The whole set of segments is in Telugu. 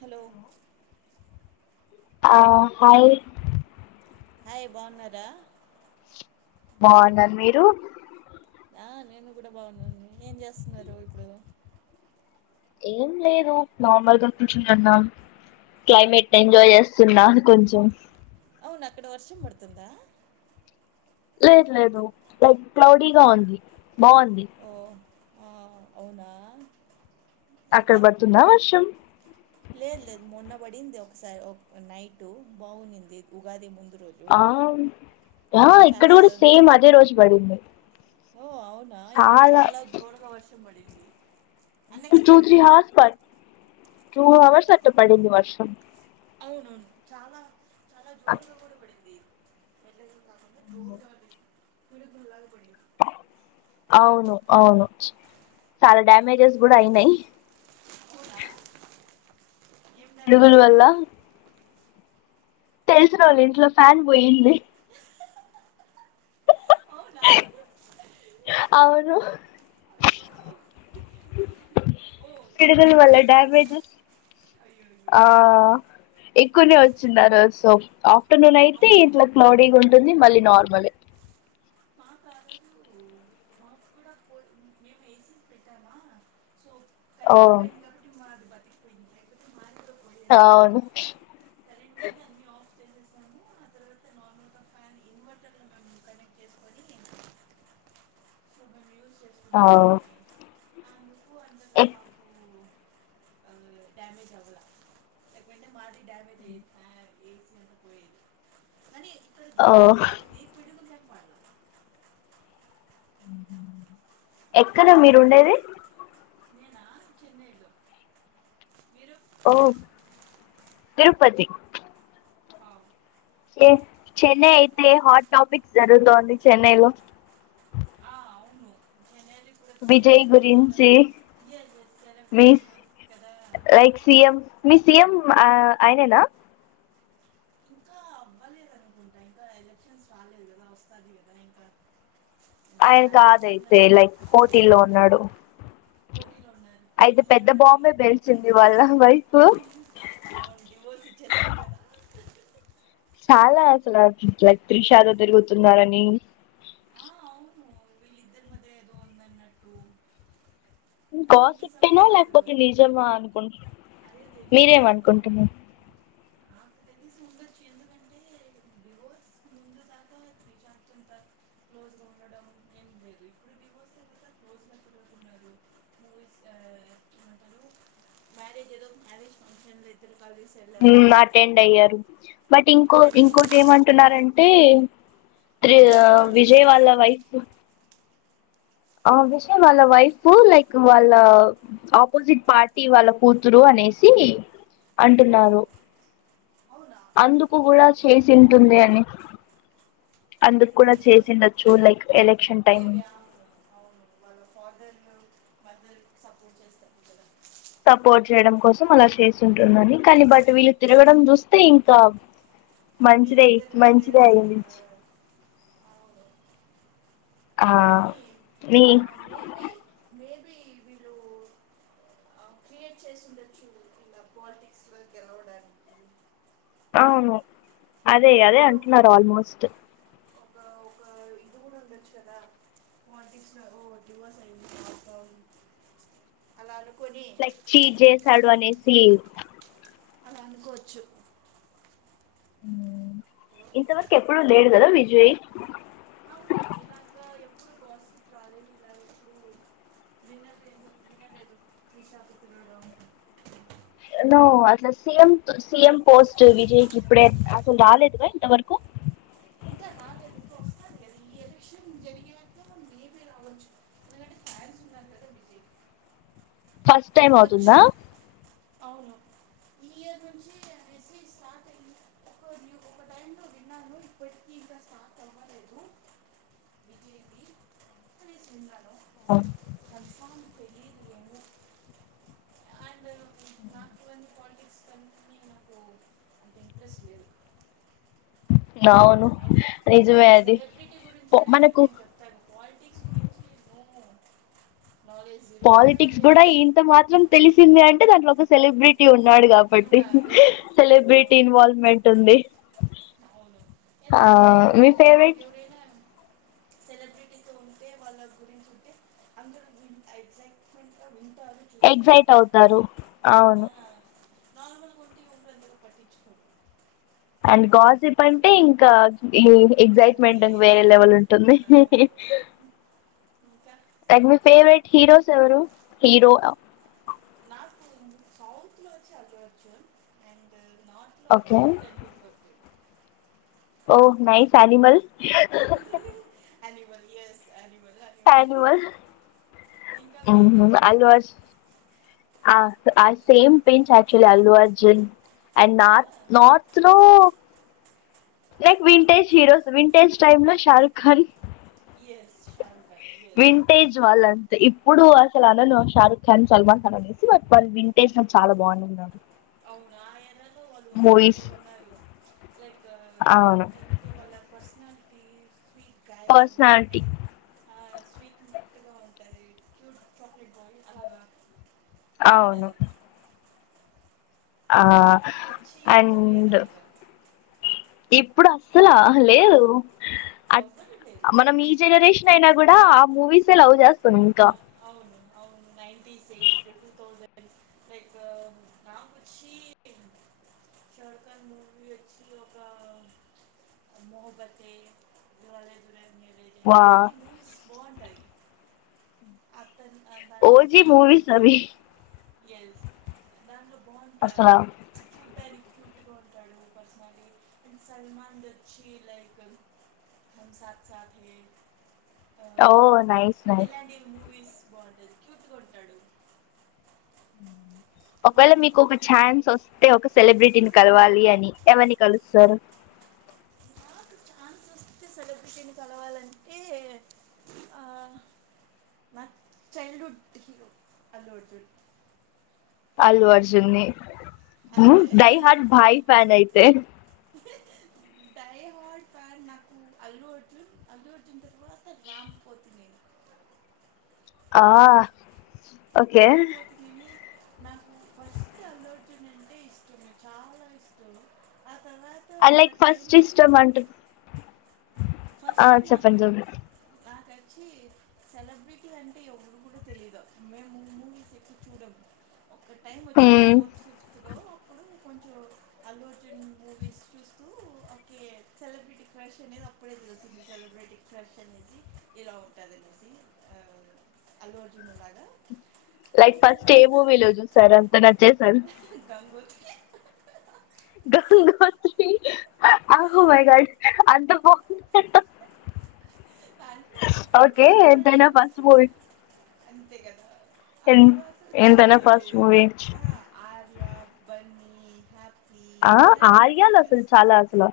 హలో ఆ హాయ్ హాయ్ బావున్నారా బాన్నాను మీరు ఆ నేను కూడా బాగున్నాను ఏం చేస్తున్నారు ఇప్పుడు ఏం లేదు నార్మల్గా కూర్చొని ఉన్నాం క్లైమేట్ ఓ ఎంజాయ్ చేస్తున్నా కొంచెం. అవును అక్కడ వర్షం పడుతుందా లేదు లేదు లైక్ క్లౌడీగా ఉంది బాగుంది ఓ ఆ అవునా అక్కడ ఇంకా బడుతుందా వర్షం లేదు లేదు మొన్న పడింది ఒకసారి ఒక నైట్ బాగునింది ఉగాది మున్ ఆ ఆ ఇక్కడ చాలా కూడా సేమ్ అదే రోజు పడింది ఓ అవునా ఇక్కడ చాలా జోరుగా వర్షం పడి టూ త్రీ హవర్స్ పడి టూ అవును హవర్స్ అట్ట పడింది వర్షం అవునవును చాలా చాలా జోరుగా కూడా పడింది పిడూగుల్లాగా పడింది అవును అవును చాలా డ్యామేజెస్ కూడా అయినయి అవునా ఏం డ్యామేజ్ పిడుగులు వల్ల అయింది తెలుసు రోళ్ళు ఇంట్లో ఫ్యాన్ బోయింది అవునా అవును అయ్యో ఓ పిడుగులు పిడుగు వల్ల వల్లనా డామేజ్ అయ్యో అయ్యో ఆ ఎక్కువనే వచున్నారు సో ఆ టునునైంతే అవును ఇట్ల క్లౌడి గా ఉంటుంది మళ్ళీ నార్మలే కాదు మా కూడా పో మేము ఏసీ పెట్టామా సో ఓ కరెంట్ పోయింది కాబట్టి [unintelligible] లేకపోతే మాది కూడా పోయేది అవును కరెంట్ పోయింది అన్నీ ఆఫ్ చేసెసాను ఆ తర్వాత నార్మల్గా ఫ్యాన్ ఇన్వర్టర్ లో కనెక్ట్ సొబ్బ న్యూస్ ఔ ఎ అవునులే డ్యామేజ్ అవలా లేకపొయింటే మాది డ్యామేజ్ అయ్యేది ఫ్యాన్ ఏ సి అన్న పొయేది కాని ఆ జంగ్‌ బడ్ల ఇంకా ఎక్కనా మీరుండేది నేనా చెన్నైలో మీరు ఆ తిరుపతి వావ్. చెన్నై అయితే హాట్ టాపిక్ జరుగుతోంది చెన్నైలో ఆ, అవును చెన్నైలో ఇప్పుడు వచ్చి విజయ్ నార్మల్గా గురించి ఇయర్ సెలబ్రిటీ మీస్ కదా ఆ, ఎక్స్ సీ ఎం మీ సీ ఎం ఆ అయనేనా ఇంకా అవ్వలేదనుకుంటా ఇంకా ఎలక్షన్స్ రాలేదు గదా వస్తాది గదా ఇంకా ఆయన స్టాలిన్ కూడా కాదయితే ఉన్నారు లైక్ పోటీల్లో ఉన్నాడు పోటీలో ఉన్నారు అయితే పెద్ద క్లియర్ అన్ని బాంబే బేల్చింది వాళ్ళ వైఫు ఓసిచేసింద్ గద చాలా అసలు లైక్ త్రిషాదో దిరుగుతున్నారని వీళ్ళిద్దరు మధ్య ఏదో ఉందన్నట్టు ఇం ఇన్ని కాస్సిప్పేనా సంవత్సరాల లేకపోతే తర్వాత నిజంగా అనుకుం అదే తెలియదా ఒక మీరేమనుకుంటున్నా అ నాకు తెలిసి ఉండొచ్చు ఎందుకంటే డివోర్స్ ముందు దాకా త్రిషాతొంత క్లోజ్గా ఉండడం ఏం లేదు ఇప్పుడు డివోర్స్ తర్వాత క్లోజ్గా తిరుగుతున్నారు మూవీస్ ఏమంటారు అ మ్యారేజ్ ఏదో మ్యారేజ్ ఫంక్షన్లో ఇద్దరు కలిసి వెళ్ళారు మ్మ్ అటెండ్ అయ్యారు బట్ ఇంకో అటెండ్ అయ్యింది ఇంకోటి ఏమంటున్నారంటే త్రి మేబీ పాలిటిక్స్ విజయ్ వాళ్ళ కోసం వైఫ్ ఆ విషయం వాళ్ళ వైఫ్ లైక్ వాళ్ళ ఆపోజిట్ పార్టీ వాళ్ళ కూతురు అని నేసి అంటున్నారు ఓ అవునా అందుకు అది గుడా తెలియదు చేసింటుంది అని అది అందుకు కుదా తెలియదే చేసిండొచ్చు లైక్ ఎలక్షన్ టైమ్ మేబీ అవును అవును వాళ్ళ ఫాదర్ మదర్ సపోర్ట్ చేస్తారు గదా సపోర్ట్ చేయడం కోసం అలా చేసుంటుందని కానీ బట్ వీళ్ళు తిరగడం చూస్తే ఇంకా మంచిదయి వీళ్ళిద్దరు తెలిసి ఆ, మంచిదయిచ్ అవును ఆ కానీ మీ మేబీ ఆ క్రియేట్ చేసుండొచ్చు ఇలా పాలిటిక్స్ లో గెలవడానికి అవును అదే అది అదే కూడా ఒక అంటున్నారు ఆల్మోస్ట్ ఒక ఒక ఇది గుడ ఉండొచ్చు కదా పాలిటిక్స్లో రో డ్యుఅసై [inaudible] అలాలు లైక్ చీజేసాడు అనేసి అలా అనుకోవచ్చు హలో ఇంతవరకు ఎప్పుడు లేడు కదా విజయ్ అవును ఇలాగ ఎప్పుడు గాసిప్ రాలేదు ఇలాగ ఎప్పుడు అ వినలేదు వినలేదు త్రిషా [unintelligible] నోడు ను అసలు C M to C M post విజయ్కి ఇప్పుడే అసలు రాలేదుగా ఇంతవరకు అదే అదే ఈ ఎలక్ష్యం జరిగినట్టే ఉంది ఉన్నారు కదా విజయ్ అ ఫస్ట్ టైం ఇవ్వచ్చు అవుతుందా అవును ఈ ఇయర్ నుంచి నే వసిట్ ఒక టై లో విన్నాను ఇప్పటికీ ఇంకా స్టార్ట్ అ అవ్వలేదు విజయ్ది అనేసి విన్నాను ఆ కన్ఫామ్ తెలియదు ఏమో అండ్ నాకు ఇవన్న పాలిటిక్స్ కనునీ నాకు అంత ఇంట్రెస్ట్ లేదు అవును నేను నిజమే అది సెలబ్రిటీ గురించి అడగలి మనకు నేను చెప్తాను పాలిటిక్స్ గురించి నాలెడ్జ్ జీరో అంతగా పాలిటిక్స్ లేదు కూడా ఇంత మాత్రం తెలిసింది అంటే దాంట్లో ఒక సెలబ్రిటీ ఉంటంది ఉన్నాడు కాబట్టి ఉన్నారు సెలబ్రిటీ అవును ఇన్వాల్వ్మెంట్ ఉంది అవును ఆ ఎందుకంటే మీ ఇప్పుడు ఫేవరెట్ ఎవరైనా అ గురింటే అందరు ఎక్సైట్మెంట్ వింటారు చూస్తారు ఎగ్జైట్ అవుతారు అవును నార్మల్ కొంట ఉంంతర పట్టిించకో అండ్ కాసేప్ అంటే ఇంకా ఈ ఎగ్జైట్మెంట్ అంతే వేరే లెవెల్ ఉంటుంది ఆ, అవును ఇంకా ట్ మీ ఫేవరెట్ హీరోస్ ఎవరు హీరో నార్ సౌత్ లో వచ్చి అల్ అర్జున్ అండ్ నార్త్ లో ఓకే వచ్చి రణబీర్ కపూర్ ఓహ నయి సానిమల్ ఎనిమల్ యస్ అని పనిల్ ఇంకా మీకు అల్ ఆ సేమ్ పిన్స్ క్చులీ అల్లు అ జీన్ అండ్ నార్ నార్త్ లో like vintage heroes vintage time లో Shah Rukh Khan is Shahrukh Khan is vintage వాళన్ ఇప్పుడు అసలు అనను షారుఖ ఖాన్ సల్మాన్ ఖాన్ అనేసి బట్ వాళ్ళు వింటేస చాలా బాగున్నారు అ అవును ఆ ఎర్రలో వాళ్ళు సూపర్ గా ఉన్నారు లైక్ అవును ఏమంటారంటే వాళ్ళ పర్ ప గగాయలా గుంది పర్సనాలిటీ అ స్వీట్ ముట్గా ఉంటాది క్యూడ్ చాక్లెట్ బాయ్ అలాగా అవును బాగుంటుంది ఆ ఇప్పుడు వచ్చి ఎవరు లేరు అడ్ అలాగా ఎప్పుడు అసలా లేదు అ ఎవరు లేరు మనం ఈ జనరేషన్ అయినా కూడా ఆ మూవీస్ే లవ్ చేస్తుంది ఇంకా ను nineties at two thousand like నా వచ్చి షార్ఖాన్ మూవీ వచ్చి ఒక మోహబత్తే దూరాల దూర న వా ఇలాంటి మూవీస్ బాగుంటాయి అతను ఆ దాంట్లో ఓజీ దా మూవీ సభ ఎస్ అస్సలా పెట్టుకుంటాడు పర్సనలీ ఇం సల్మడ్ వచ్చి లైక్ హ సా సా ఓ న న కీస్ బాగుంటుంది క్యూతు కొంటాడు ఒకవేళ మీకు ఒక ఛాన్స్ వస్తే ఒక సెలబ్రిటీని కలవాలి అని ఎవరిని కలుస్తారు నాకు ఛాన్స్ వస్తే సెలబ్రిటీని కలవాలంట ఏ ఆ నా childhood hero Allu Arjun Allu అర్జున్నే ఉ అంతే డై హార్ట్ భాయి ఫ్యాన్ అయితే డై హార్డ్ ఫ్యాన్ నాకు అల్లు అర్జున్ అల్లు అర్జున్ పోతే రామ్ పోతినేని ఆ ఓకే రామ్ పోతినేని నాకు ఫస్ట్ అల్లు అర్జున్ అంటే ఇష్టం. చాలా ఇష్టం తరువా ఐ లైక్ ఫస్ట్ ఇస్టమ్ అంటున్ ఫస్ట్ నాకు నాకై సెలబ్రిటీ అంటే ఎవ్వరు కూడా తెలీదు మేము మూవీస్ ఎక్కువ చూడమ్ ఒక్క టైం వచ్చింది ఫోర్త్ ఫిఫ్త్లో అప్పుడు అ కొంచెం అల్లు అర్జున్ మూవీస్ చూస్తూ ఒకే సెలబ్రిటీ క్రష్ అనేది ఒక అ సెలబ్రేట్ క్రష్ అనేసి ఎలా ఉంటది అనేసి అల్లుఅర్జున్ లాగా లైక్ ఆ ఫస్ట్ ఏ తర్వాత మూవీలో చూశారు అంత నచ్చేసారు గంగోత్రి గంగోతి ఆహో మైగాడ్ అంత బాగుం ఆయన ఓకే ఎంతయినా ఫస్ట్ మూవీ అంతే కదా ఆ తర్వాత వచ్చి ఎంతైనా ఫస్ట్ మూవీ ఆ ఆర్య బన్నీ ఆ ఆర్యాలు అసలు చాలా అసలు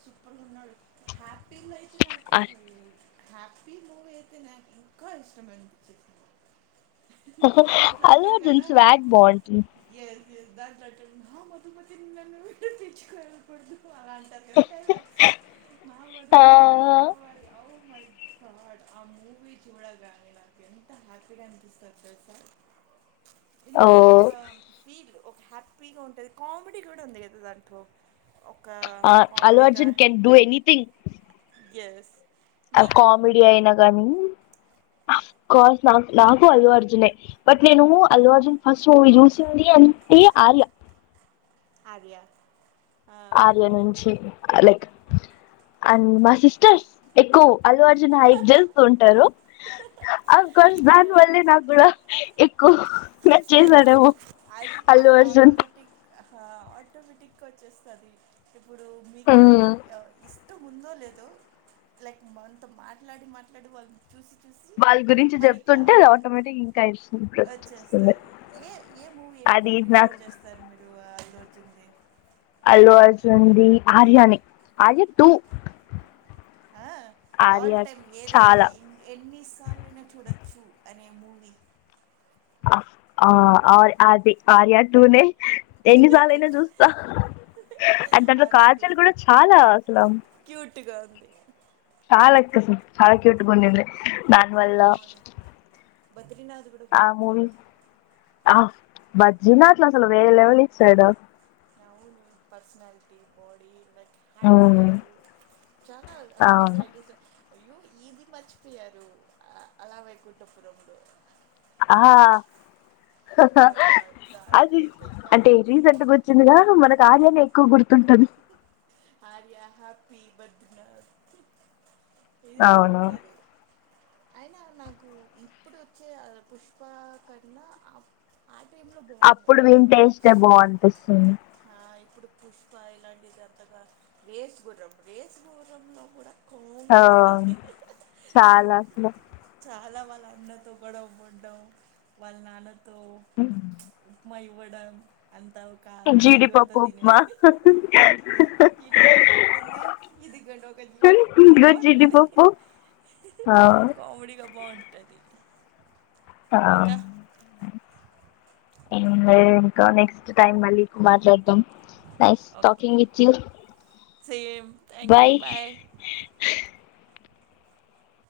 సూపర్గఉన్నాడు హ్యాపీలో అయితే నాకు హ్యాపీ మూవీ అయితే నాకు ఇంఖా ఇష్టమండి చె అల్లుఅర్జున్ స్వాగ్ బాగుంటుంది ఎస్ నా మధుమతి నన్ను ఇచ్చు కాల్ పడదు అలా అంటారు కదా డైలాగ్స్ నా ఓ మధుమతి నాకు కావాలి అవును హార్డ్ ఆ మూవి చూడాలిరా నేన్ నాకు ఎంత హ్యాపీగా అనిపిస్తాది తెలుసా ఓ ఎంతో ఒక ఫీల్ ఒక హ్యాపీగా ఉంటది కామెడీ కూడా ఉంది కదా దాంట్లో ఒక ఆ కామెడీగా Allu Arjun can do anything yes ఆ మీకు కామెడీ అయినా కానీ ఆఫ్కోర్స్ నా నాకు అల్లు అర్జునే బట్ నేను అల్లు అర్జున్ ఫస్ట్ మూవీ చూసింది అని ఈ ఆర్య ఆర్య ఆ, ఆర్య నుంచి లైక్ అండ్ మా సిస్టర్స్ ఎక్కూ అల్లు అర్జున్ హైక్ చేస్తూ ఉంటరు. అఫ్ కోర్స్ దానివల్లే నాకు కూడా ఎక్కు అంతే అది అది అర్జున్ ఆటోమేటిక్గా ఆటోమేటిక్గా వచ్చేస్తది ఇప్పుడు మీకు ఎవర్ ఇస్ ఎట్ ఉందో లేదో లైక్ మనతో మాట్లాడి మాట్లాడి వాళ్ళు వాళ్ళ గురించి చెప్తుంటే అది ఆటోమేటిక్ ఇంకా ఇంటరెస్ తది ఏ ఏ మూవీ ఎక్కువ ప్రిఫర్ నాకు చేస్తారు మీరు అల్లుఅర్జున్ ది అల్లుఅర్జున్ ది ఆర్యనే ఆర్య టూ ఆ ఆర్య ఆల్ టైమ్ ఏదైనా చాలా ఎన్ ఎన్ని సార్లైనా చూడొచ్చు అనే మూవి ఆ అర్ అది ఆర్య టూనే ఎన్నిసాలైనా చూస్తా అండ్ దాంట్లో ఆర్య కాజల్ కూడా చాలా అసలు టీగా ఉంది చాల కసుమ్ చాల క్యూట్ గ ఉండింది దానివల్ల అవును బద్రీనాథ్ కూడా ఆ మూవీ బాగుంటది ఆ బజ్జీనాట్లు అసలు వేరేలెవల్ ఇచ్చాడు అవును పర్సనాలిటీ బాడీ లైక్ హ అవును స్టలు చాలా అందుకే స్టడీగా అయ్యో ఈది మర్చిపోయారు అ అలా వైకుంఠపురములో ఆహా ఓ హ్హ్ అ మై గాడ్ దాంట్లో అది అయితే ఇంకా అంటే రీసెంట్ వచ్చిందిగా మనక్ కార్యాన్ని ఎక్కువ గుర్తుంటది ఆర్య, హ్యాపీ, బద్రీనాథ్ ఇది అవును బాగుంటది అయినా నాకు ఇప్పుడు వచ్చే ఆ పుష్ప కన్నా అప్ ఆప్ అప్పుడు విన్ టేస్టే బాగనిపిస్తుంది ఆ ఇప్పుడు పుష్ప ఇలాంటి జతగా రేసుగుర్రం రేసుగుర్రంలో కూడా అ కామెడీ చాల అసలు చాలా వాళ్ళ అన్నతో గొడవ పడ్డం వాళ్ళ నాన్న [unintelligible] ఇవ్వడం అంతా ఒక్ జీడిపప్పు ఉక్మ. హ్హ్. హ్హ్.. హ్హ్. జీడిపప్పు హ్హ్ ఎక్కడుంది ఇదిగోండి ఒక కని ఇంకా జీడిపప్పు మ్మహ్హ్ ఆ కామెడీగా బాగుంటది ఆ... ఏందీ ఆ నెక్స్ట్ టైమ్ మల్లీ కు మాట్లాడుదాం నెక్స్ట్ ఓకే టాకింగ్ విచ్చి సేమ్ థ్యాంక్ యూ బాయ్